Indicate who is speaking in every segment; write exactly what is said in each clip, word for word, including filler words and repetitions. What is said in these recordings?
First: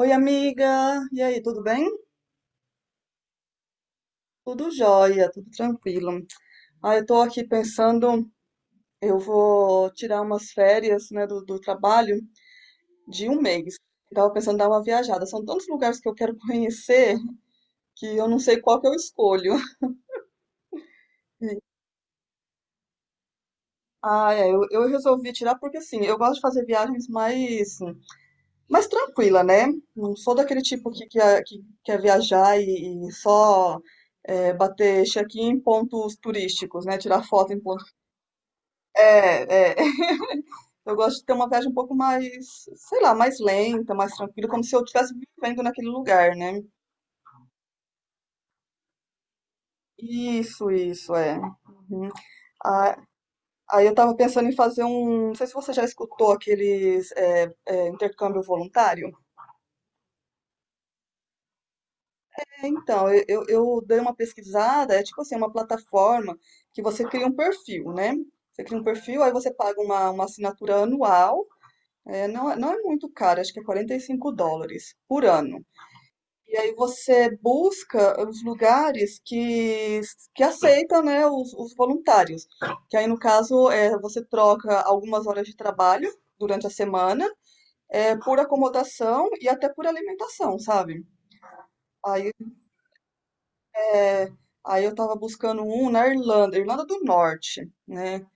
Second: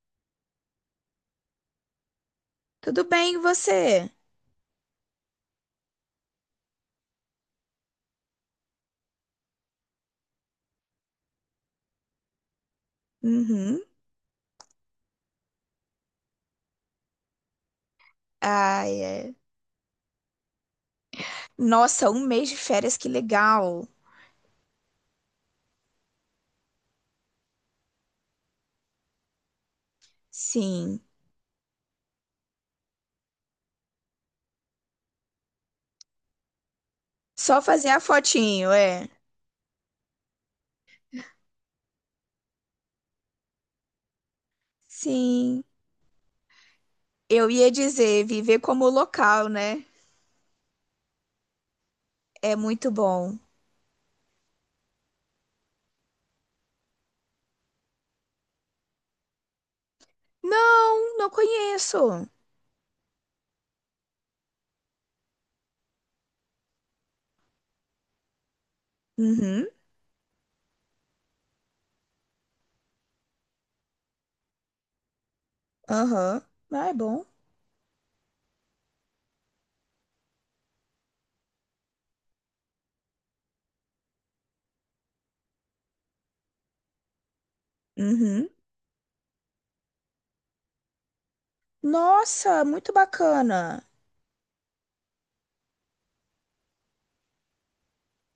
Speaker 1: Oi, amiga. E aí, tudo bem?
Speaker 2: Tudo bem, e você?
Speaker 1: Tudo jóia, tudo tranquilo. Ah, eu tô aqui pensando, eu vou tirar umas férias, né, do, do trabalho de um mês.
Speaker 2: Uhum.
Speaker 1: Eu tava pensando em dar uma viajada. São tantos lugares que eu quero conhecer que eu não sei qual que eu
Speaker 2: Ai, é.
Speaker 1: escolho.
Speaker 2: Nossa, um mês de férias, que legal.
Speaker 1: Ah, é, eu, eu resolvi tirar porque, assim, eu gosto de fazer viagens mais, mais tranquila, né? Não sou daquele tipo
Speaker 2: Sim.
Speaker 1: que, que, é- que quer viajar e, e só é, bater check-in em pontos turísticos, né? Tirar foto em
Speaker 2: Só fazer
Speaker 1: pontos.
Speaker 2: a fotinho, é.
Speaker 1: É, é, eu gosto de ter uma viagem um pouco mais, sei lá, mais lenta, mais tranquila, como se eu estivesse vivendo
Speaker 2: Sim.
Speaker 1: naquele lugar, né?
Speaker 2: Eu ia dizer, viver como local, né?
Speaker 1: Isso, isso, é. Uhum.
Speaker 2: É muito
Speaker 1: Ah,
Speaker 2: bom.
Speaker 1: aí eu tava pensando em fazer um. Não sei se você já escutou aqueles é, é, intercâmbio voluntário.
Speaker 2: Não, não conheço.
Speaker 1: É, então, eu, eu eu dei uma pesquisada, é tipo assim, uma plataforma que você cria um perfil, né? Você cria um perfil, aí você
Speaker 2: Uhum.
Speaker 1: paga uma, uma assinatura anual. É, não, é- não é muito caro, acho que é quarenta e cinco dólares por ano.
Speaker 2: Aham.
Speaker 1: E aí
Speaker 2: Ah, é bom.
Speaker 1: você busca os lugares que, que aceitam, né, os, os voluntários. Que aí, no caso, é, você troca algumas horas de trabalho durante a semana, é, por
Speaker 2: Uhum.
Speaker 1: acomodação e até por alimentação, sabe? Aí,
Speaker 2: Nossa, muito bacana.
Speaker 1: é, aí eu tava buscando um na Irlanda, Irlanda do Norte, né?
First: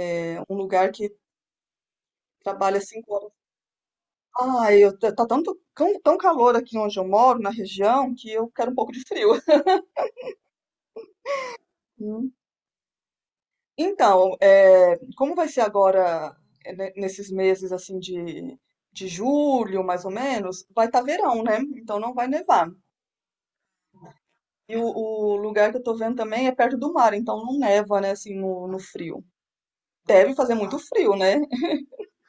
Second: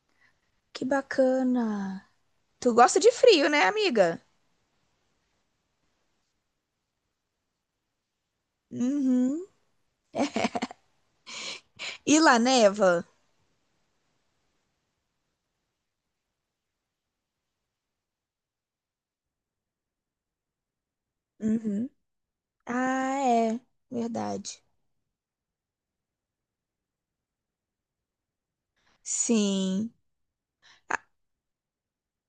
Speaker 1: É um
Speaker 2: Que
Speaker 1: lugar que
Speaker 2: bacana. Tu
Speaker 1: trabalha
Speaker 2: gosta de
Speaker 1: cinco horas.
Speaker 2: frio, né, amiga?
Speaker 1: Ai, eu, tá tanto, tão, tão calor aqui onde eu moro, na região, que eu quero um pouco de frio.
Speaker 2: Uhum. E lá neva?
Speaker 1: Então, eh, como vai ser agora, eh, ne- nesses meses assim de, de julho, mais ou menos, vai estar verão, né?
Speaker 2: Uhum.
Speaker 1: Então não vai nevar.
Speaker 2: Ah, é, verdade.
Speaker 1: E o, o lugar que eu tô vendo também é perto do mar, então não neva, né, assim, no, no frio.
Speaker 2: Sim.
Speaker 1: Deve fazer muito
Speaker 2: Ah,
Speaker 1: frio, né?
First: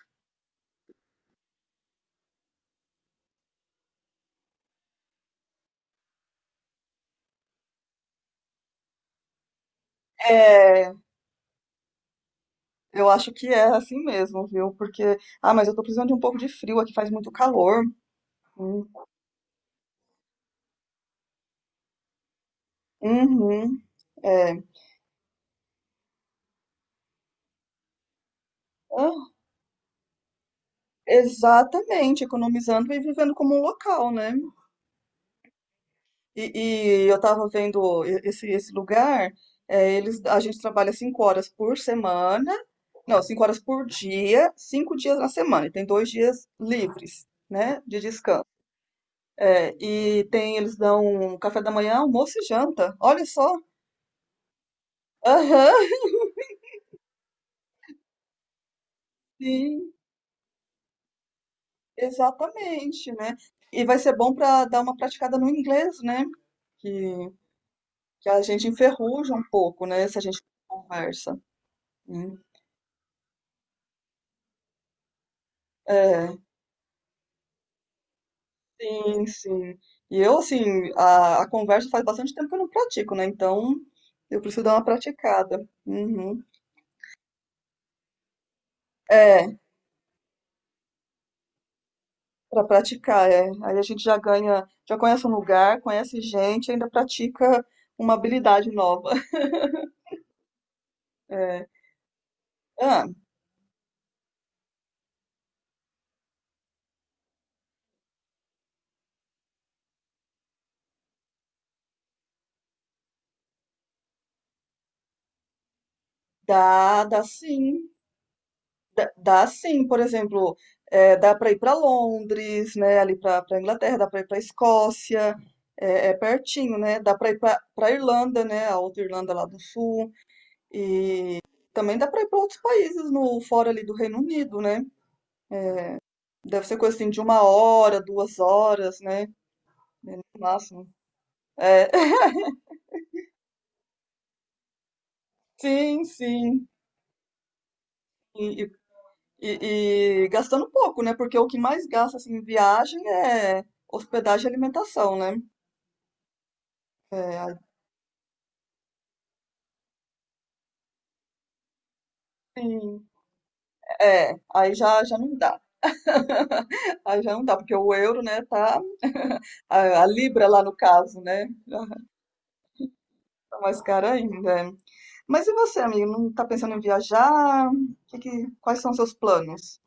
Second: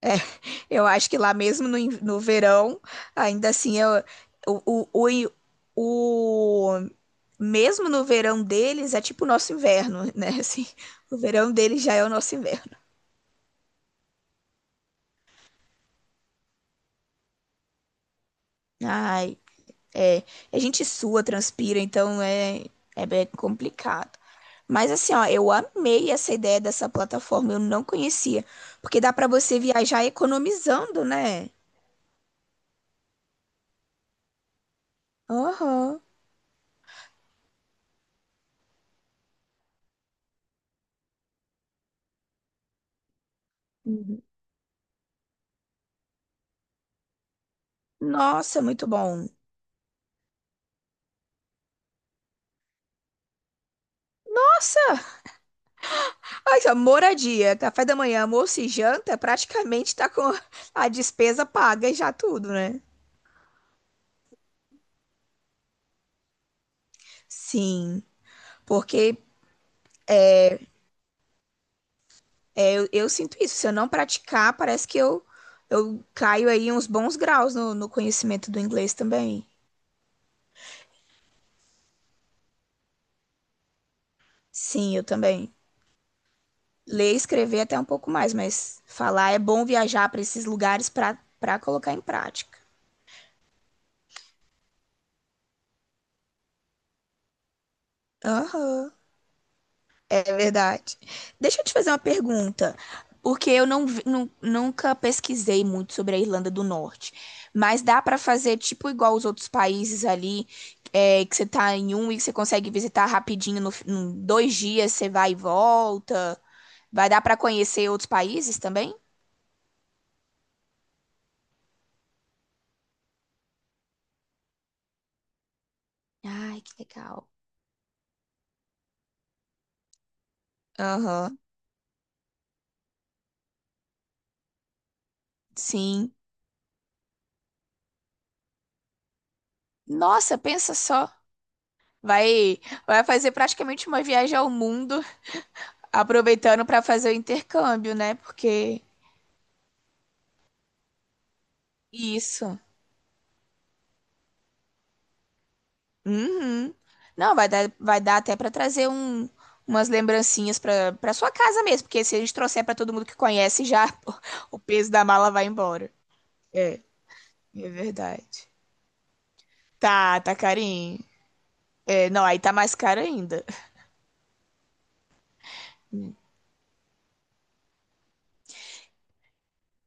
Speaker 2: é, eu acho que lá mesmo no, in- no verão, ainda assim, eu, o, o, o, o- mesmo no verão deles é tipo o nosso inverno, né? Assim,
Speaker 1: É,
Speaker 2: o verão deles já é o nosso inverno.
Speaker 1: eu acho que é assim mesmo, viu? Porque, ah, mas eu tô precisando de um pouco de frio aqui, faz muito calor. Hum,
Speaker 2: Ai, é. A gente sua, transpira, então é, é bem
Speaker 1: Uhum,
Speaker 2: complicado.
Speaker 1: é.
Speaker 2: Mas assim, ó, eu amei essa ideia dessa plataforma, eu não conhecia, porque dá pra
Speaker 1: Ah,
Speaker 2: você viajar economizando, né?
Speaker 1: exatamente, economizando e vivendo como um local, né?
Speaker 2: Aham.
Speaker 1: E, e eu tava vendo e- esse, esse lugar, é, eles, a gente trabalha cinco horas por semana, não, cinco horas por
Speaker 2: Uhum.
Speaker 1: dia, cinco dias na semana, e tem dois dias livres, né, de descanso.
Speaker 2: Nossa, muito bom.
Speaker 1: É, e tem, eles dão café da manhã, almoço e janta, olha só.
Speaker 2: Nossa,
Speaker 1: Aham,
Speaker 2: ai, só, moradia, café da manhã, almoço e janta,
Speaker 1: sim,
Speaker 2: praticamente tá com a despesa paga e já tudo, né?
Speaker 1: exatamente, né? E vai ser bom para dar uma praticada no inglês, né? Que,
Speaker 2: Sim,
Speaker 1: que a gente
Speaker 2: porque
Speaker 1: enferruja um pouco, né, se a gente conversa, né?
Speaker 2: é, eu, eu sinto isso. Se eu não praticar, parece que eu, eu
Speaker 1: É.
Speaker 2: caio aí uns bons graus no, no conhecimento do inglês
Speaker 1: Sim,
Speaker 2: também.
Speaker 1: sim. E eu, assim, a, a conversa faz bastante tempo que eu não pratico, né? Então, eu preciso dar uma
Speaker 2: Sim, eu também.
Speaker 1: praticada. Uhum.
Speaker 2: Ler e escrever até um pouco mais, mas falar é
Speaker 1: É,
Speaker 2: bom viajar para esses lugares para para colocar em prática.
Speaker 1: pra praticar, é. Aí a gente já ganha, já conhece um lugar, conhece gente, ainda pratica uma habilidade
Speaker 2: Aham.
Speaker 1: nova.
Speaker 2: É verdade. Deixa eu
Speaker 1: É.
Speaker 2: te fazer uma pergunta,
Speaker 1: Ah,
Speaker 2: porque eu não, vi- nu- nunca pesquisei muito sobre a Irlanda do Norte, mas dá pra fazer tipo igual os outros países ali, é, que você tá em um e que você consegue visitar rapidinho, no, fi- em dois dias você vai e volta.
Speaker 1: dá,
Speaker 2: Vai
Speaker 1: dá
Speaker 2: dar pra
Speaker 1: sim.
Speaker 2: conhecer outros países também?
Speaker 1: Dá, dá sim, por exemplo, é, dá pra ir pra Londres, né? Ali pra pra Inglaterra, dá pra ir pra Escócia, é, é
Speaker 2: Ai, que
Speaker 1: pertinho, né? Dá pra
Speaker 2: legal.
Speaker 1: ir pra pra Irlanda, né? A outra Irlanda lá do Sul.
Speaker 2: Aham,
Speaker 1: Também dá para ir para outros países no fora ali do Reino Unido, né?
Speaker 2: sim.
Speaker 1: Deve ser coisa assim de uma hora, duas horas, né? No
Speaker 2: Nossa, pensa
Speaker 1: máximo.
Speaker 2: só.
Speaker 1: É,
Speaker 2: Vai, vai fazer praticamente uma viagem ao mundo,
Speaker 1: sim,
Speaker 2: aproveitando
Speaker 1: sim.
Speaker 2: pra fazer o intercâmbio, né?
Speaker 1: E,
Speaker 2: Porque
Speaker 1: e- e gastando pouco, né? Porque o que mais gasta assim, em
Speaker 2: isso.
Speaker 1: viagem é hospedagem e alimentação, né?
Speaker 2: Uhum.
Speaker 1: É,
Speaker 2: Não, vai
Speaker 1: aí,
Speaker 2: dar, vai dar até pra trazer um, umas lembrancinhas pra para sua casa mesmo, porque se a gente trouxer pra todo
Speaker 1: sim,
Speaker 2: mundo que conhece, já
Speaker 1: é,
Speaker 2: o
Speaker 1: aí
Speaker 2: peso
Speaker 1: já,
Speaker 2: da
Speaker 1: já
Speaker 2: mala
Speaker 1: não
Speaker 2: vai
Speaker 1: dá.
Speaker 2: embora. É,
Speaker 1: Aí já não dá,
Speaker 2: é
Speaker 1: porque o euro, né,
Speaker 2: verdade.
Speaker 1: tá. A, a
Speaker 2: Tá, tá
Speaker 1: libra lá no
Speaker 2: carinho.
Speaker 1: caso, né? Já
Speaker 2: É, não, aí tá mais caro ainda.
Speaker 1: tá mais cara ainda. Mas e você, amigo? Não tá pensando em viajar? Que que- quais são os seus planos?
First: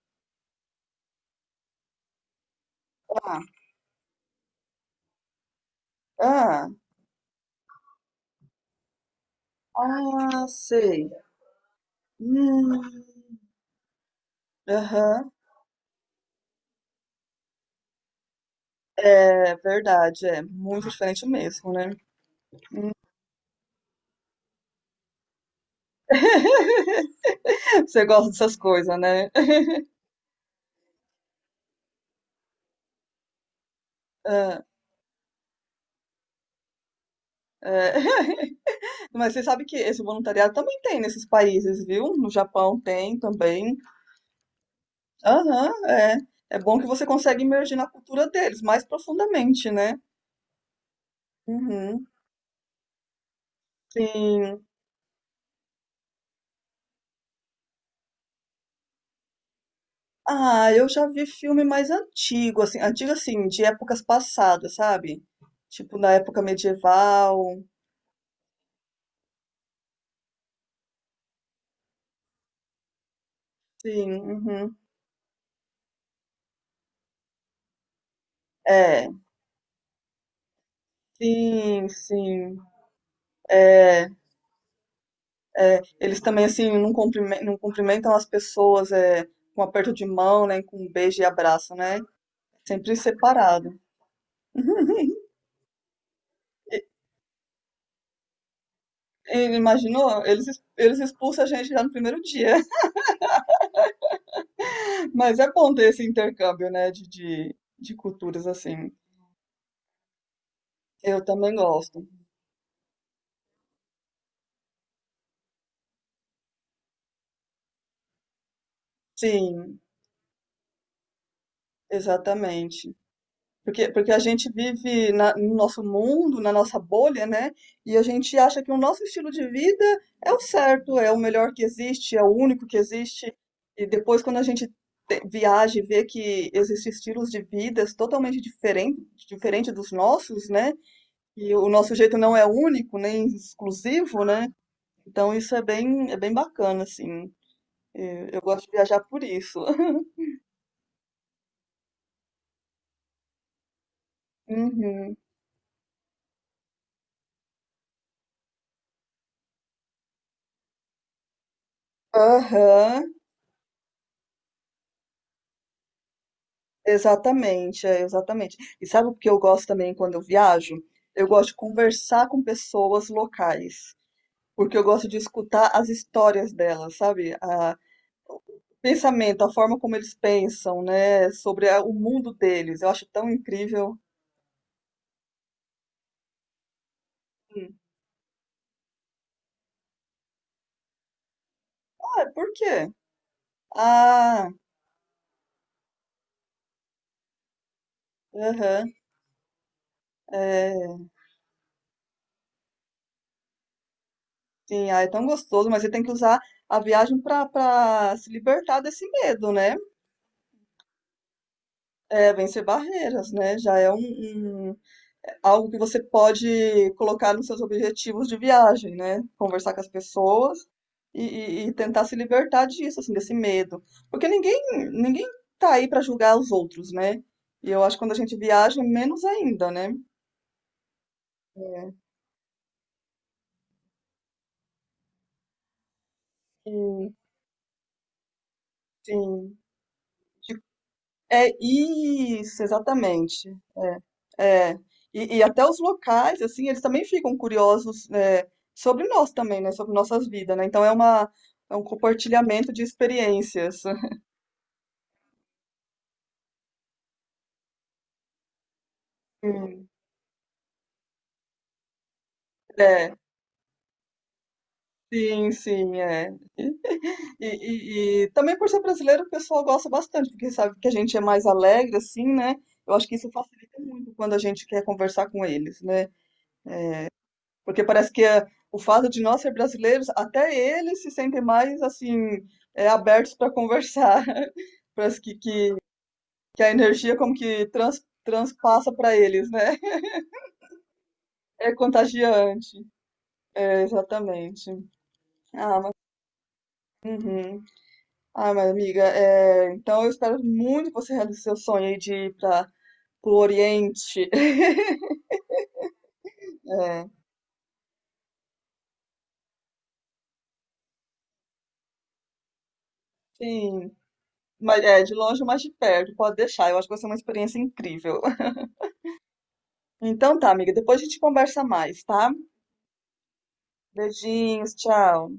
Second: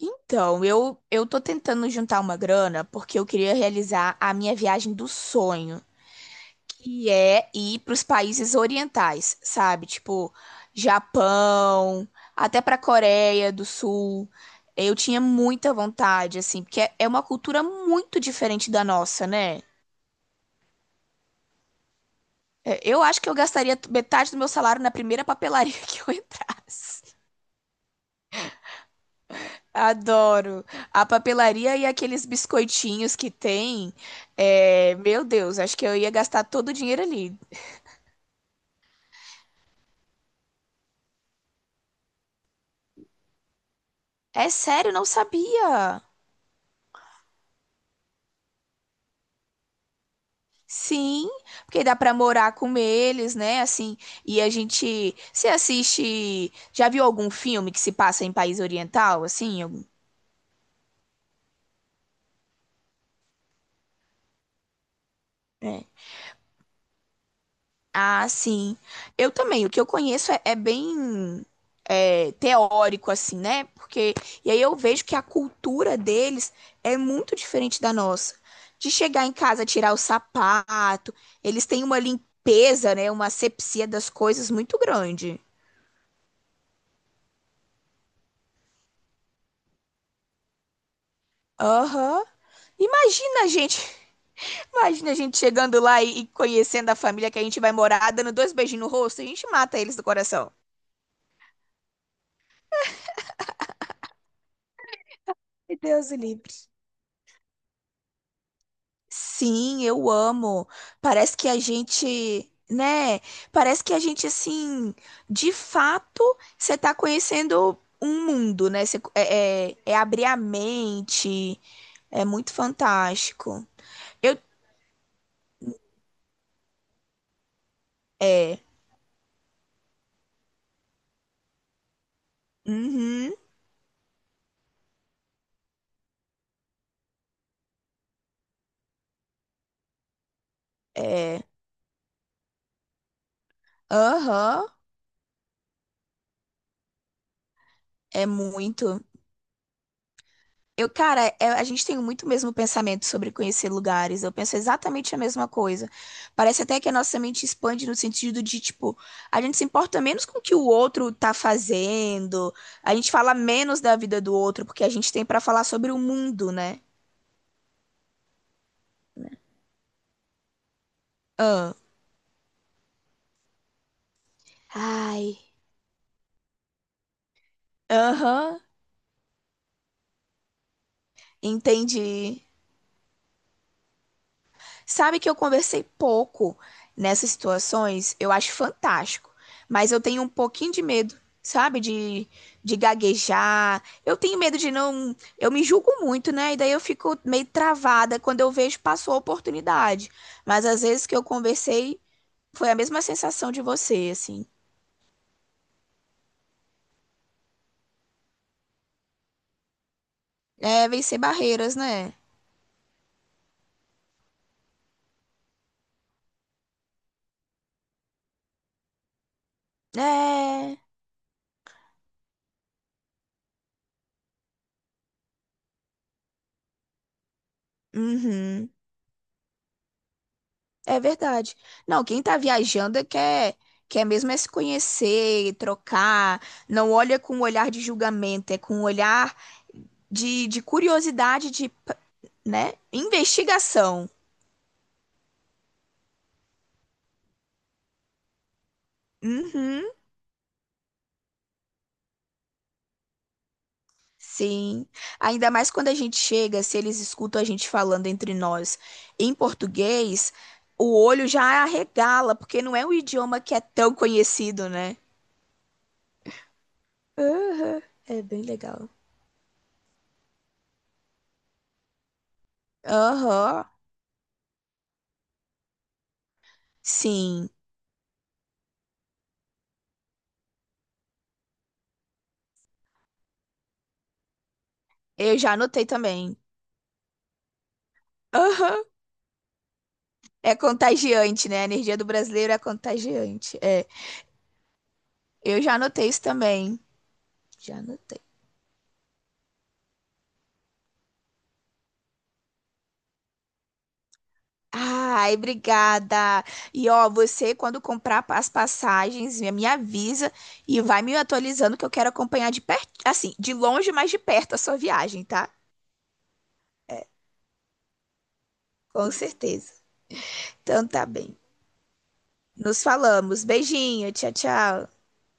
Speaker 2: Então, eu eu tô tentando juntar uma grana porque eu
Speaker 1: Ah,
Speaker 2: queria realizar a minha viagem dos sonhos.
Speaker 1: ah,
Speaker 2: Que é ir para os países orientais, sabe? Tipo,
Speaker 1: ah, sei.
Speaker 2: Japão, até
Speaker 1: Hum,
Speaker 2: para Coreia do Sul. Eu tinha
Speaker 1: aham.
Speaker 2: muita vontade, assim, porque é é uma cultura muito diferente da nossa,
Speaker 1: É
Speaker 2: né?
Speaker 1: verdade, é muito diferente mesmo, né?
Speaker 2: É, eu acho que eu gastaria t- metade do meu salário na primeira papelaria que eu entrasse.
Speaker 1: Você gosta dessas coisas, né?
Speaker 2: Adoro. A papelaria e aqueles biscoitinhos que tem.
Speaker 1: Ah,
Speaker 2: É, meu Deus, acho que eu ia gastar todo o dinheiro ali.
Speaker 1: é. Mas você sabe que esse voluntariado também tem nesses países, viu? No Japão tem também.
Speaker 2: É sério, não
Speaker 1: Aham,
Speaker 2: sabia.
Speaker 1: é. É bom que você consegue imergir na cultura deles mais profundamente, né?
Speaker 2: Sim, porque dá
Speaker 1: Uhum.
Speaker 2: pra morar com eles, né? Assim, e a
Speaker 1: Sim.
Speaker 2: gente se assiste. Já viu algum filme que se passa em país oriental, assim? Algum-
Speaker 1: Ah, eu já vi filme mais antigo, assim, antigo assim, de épocas passadas, sabe?
Speaker 2: é.
Speaker 1: Tipo na época medieval.
Speaker 2: Ah, sim. Eu também. O que eu conheço é, é bem é, teórico, assim, né?
Speaker 1: Sim,
Speaker 2: Porque e aí eu
Speaker 1: uhum.
Speaker 2: vejo que a cultura deles é muito diferente da nossa. De
Speaker 1: É,
Speaker 2: chegar em casa, tirar o sapato, eles têm
Speaker 1: sim,
Speaker 2: uma
Speaker 1: sim.
Speaker 2: limpeza, né? Uma asepsia
Speaker 1: É,
Speaker 2: das coisas muito grande.
Speaker 1: é. Eles também assim não cumprimen- não cumprimentam as pessoas é, com aperto de mão, né, com um beijo e abraço, né?
Speaker 2: Aham.
Speaker 1: Sempre
Speaker 2: Imagina,
Speaker 1: separado.
Speaker 2: gente. Imagina a gente chegando lá e, e conhecendo a família que a gente vai morar, dando dois beijinhos no rosto, a gente
Speaker 1: Ele
Speaker 2: mata eles do
Speaker 1: imaginou? Eles,
Speaker 2: coração.
Speaker 1: ex- eles expulsam a gente já no primeiro dia. Mas é bom
Speaker 2: E
Speaker 1: ter esse
Speaker 2: Deus o livre.
Speaker 1: intercâmbio, né, de, de, de culturas assim.
Speaker 2: Sim, eu amo.
Speaker 1: Eu
Speaker 2: Parece que
Speaker 1: também
Speaker 2: a
Speaker 1: gosto.
Speaker 2: gente, né? Parece que a gente, assim, de fato, você tá conhecendo um mundo, né? Você, é, é,
Speaker 1: Sim.
Speaker 2: é abrir a mente, é muito
Speaker 1: Exatamente.
Speaker 2: fantástico.
Speaker 1: Porque, porque a
Speaker 2: Eu,
Speaker 1: gente vive na- no nosso mundo, na nossa bolha, né? E a gente
Speaker 2: é,
Speaker 1: acha que o nosso estilo de vida é o certo, é o melhor que existe, é o único que
Speaker 2: uhum,
Speaker 1: existe. E depois, quando a gente te- viaja e vê que existem estilos de vidas totalmente diferentes, diferente dos nossos, né?
Speaker 2: é,
Speaker 1: E o nosso jeito não é único, nem exclusivo, né?
Speaker 2: aham,
Speaker 1: Então isso é bem, é bem bacana, assim.
Speaker 2: é
Speaker 1: Eh, Eu gosto de viajar
Speaker 2: muito.
Speaker 1: por isso.
Speaker 2: Eu, cara, é- a gente tem muito o mesmo pensamento sobre conhecer lugares. Eu penso exatamente
Speaker 1: Uhum.
Speaker 2: a mesma coisa. Parece até que a nossa mente expande no sentido de, tipo, a gente se importa menos com o que o outro tá fazendo, a
Speaker 1: Aham.
Speaker 2: gente fala menos da vida do outro, porque a gente tem pra falar sobre o mundo, né?
Speaker 1: Exatamente, é, exatamente. E sabe o que eu gosto também quando eu viajo? Eu gosto de
Speaker 2: Ah.
Speaker 1: conversar com pessoas locais, porque eu gosto de
Speaker 2: Ai.
Speaker 1: escutar as histórias delas, sabe? A,
Speaker 2: Aham.
Speaker 1: o pensamento, a forma como eles pensam, né? Sobre a- o mundo
Speaker 2: Entendi.
Speaker 1: deles. Eu acho tão incrível.
Speaker 2: Sabe que eu conversei pouco nessas
Speaker 1: Hum.
Speaker 2: situações, eu acho fantástico, mas eu tenho um pouquinho de medo, sabe?
Speaker 1: Ah, é,
Speaker 2: De,
Speaker 1: por
Speaker 2: de
Speaker 1: quê?
Speaker 2: gaguejar. Eu tenho
Speaker 1: Ah,
Speaker 2: medo de não. Eu me julgo muito, né? E daí eu fico meio travada quando eu vejo
Speaker 1: aham,
Speaker 2: passou a oportunidade. Mas às
Speaker 1: é,
Speaker 2: vezes que eu conversei, foi a mesma sensação de você, assim.
Speaker 1: sim, ah, é tão gostoso, mas você tem que usar a viagem para para se libertar desse medo, né?
Speaker 2: É vencer barreiras, né?
Speaker 1: É, vencer barreiras, né? Já é um, um algo que você pode colocar nos seus objetivos de viagem, né? Conversar com as pessoas
Speaker 2: É.
Speaker 1: e, e- e tentar se libertar disso, assim, desse medo. Porque ninguém, ninguém tá aí para julgar os outros, né? E eu acho que quando a gente
Speaker 2: Uhum.
Speaker 1: viaja, menos ainda, né?
Speaker 2: É verdade.
Speaker 1: É,
Speaker 2: Não, quem tá viajando é quer, quer mesmo é se conhecer, trocar, não
Speaker 1: e-
Speaker 2: olha com um olhar de julgamento, é com um olhar
Speaker 1: sim.
Speaker 2: de, de
Speaker 1: De- É
Speaker 2: curiosidade, de,
Speaker 1: isso,
Speaker 2: né,
Speaker 1: exatamente.
Speaker 2: investigação.
Speaker 1: É, é. E, e até os locais, assim, eles também ficam curiosos, é, sobre nós também, né?
Speaker 2: Uhum,
Speaker 1: Sobre nossas vidas, né? Então é uma, é um compartilhamento de experiências.
Speaker 2: sim. Ainda mais quando a gente chega, se eles escutam a gente falando entre nós em
Speaker 1: Hum,
Speaker 2: português, o olho já arregala, porque não é um
Speaker 1: é,
Speaker 2: idioma que é tão conhecido, né?
Speaker 1: sim, sim, é. E,
Speaker 2: Aham, é
Speaker 1: e- e
Speaker 2: bem
Speaker 1: também por ser
Speaker 2: legal.
Speaker 1: brasileiro, o pessoal gosta bastante, porque sabe que a gente é mais alegre, assim, né? Eu acho que isso
Speaker 2: Aham,
Speaker 1: facilita muito quando a gente quer conversar com eles, né?
Speaker 2: sim.
Speaker 1: Porque parece que é, o fato de nós ser brasileiros, até eles se sentem mais, assim, é, abertos para conversar. Parece que,
Speaker 2: Eu já
Speaker 1: que,
Speaker 2: anotei também.
Speaker 1: que a energia como que trans,
Speaker 2: Aham.
Speaker 1: transpassa para eles, né?
Speaker 2: É contagiante, né? A
Speaker 1: É
Speaker 2: energia do brasileiro é
Speaker 1: contagiante.
Speaker 2: contagiante.
Speaker 1: É,
Speaker 2: É,
Speaker 1: exatamente.
Speaker 2: eu já
Speaker 1: Ah, mas,
Speaker 2: anotei isso também.
Speaker 1: uhum.
Speaker 2: Já anotei.
Speaker 1: Ah, mas amiga, é, então eu espero muito que você realize seu sonho aí de ir para o Oriente.
Speaker 2: Ai, obrigada. E
Speaker 1: É,
Speaker 2: ó, você quando comprar pa- as passagens, me me avisa e vai me atualizando que eu quero acompanhar de perto, assim, de
Speaker 1: sim,
Speaker 2: longe, mas de perto a sua
Speaker 1: mas é de
Speaker 2: viagem,
Speaker 1: longe,
Speaker 2: tá?
Speaker 1: mas de perto, pode deixar. Eu acho que vai ser uma experiência incrível.
Speaker 2: Com certeza.
Speaker 1: Então tá, amiga,
Speaker 2: Então
Speaker 1: depois a
Speaker 2: tá
Speaker 1: gente
Speaker 2: bem.
Speaker 1: conversa mais, tá?
Speaker 2: Nos falamos. Beijinho, tchau,
Speaker 1: Beijinhos,
Speaker 2: tchau.
Speaker 1: tchau.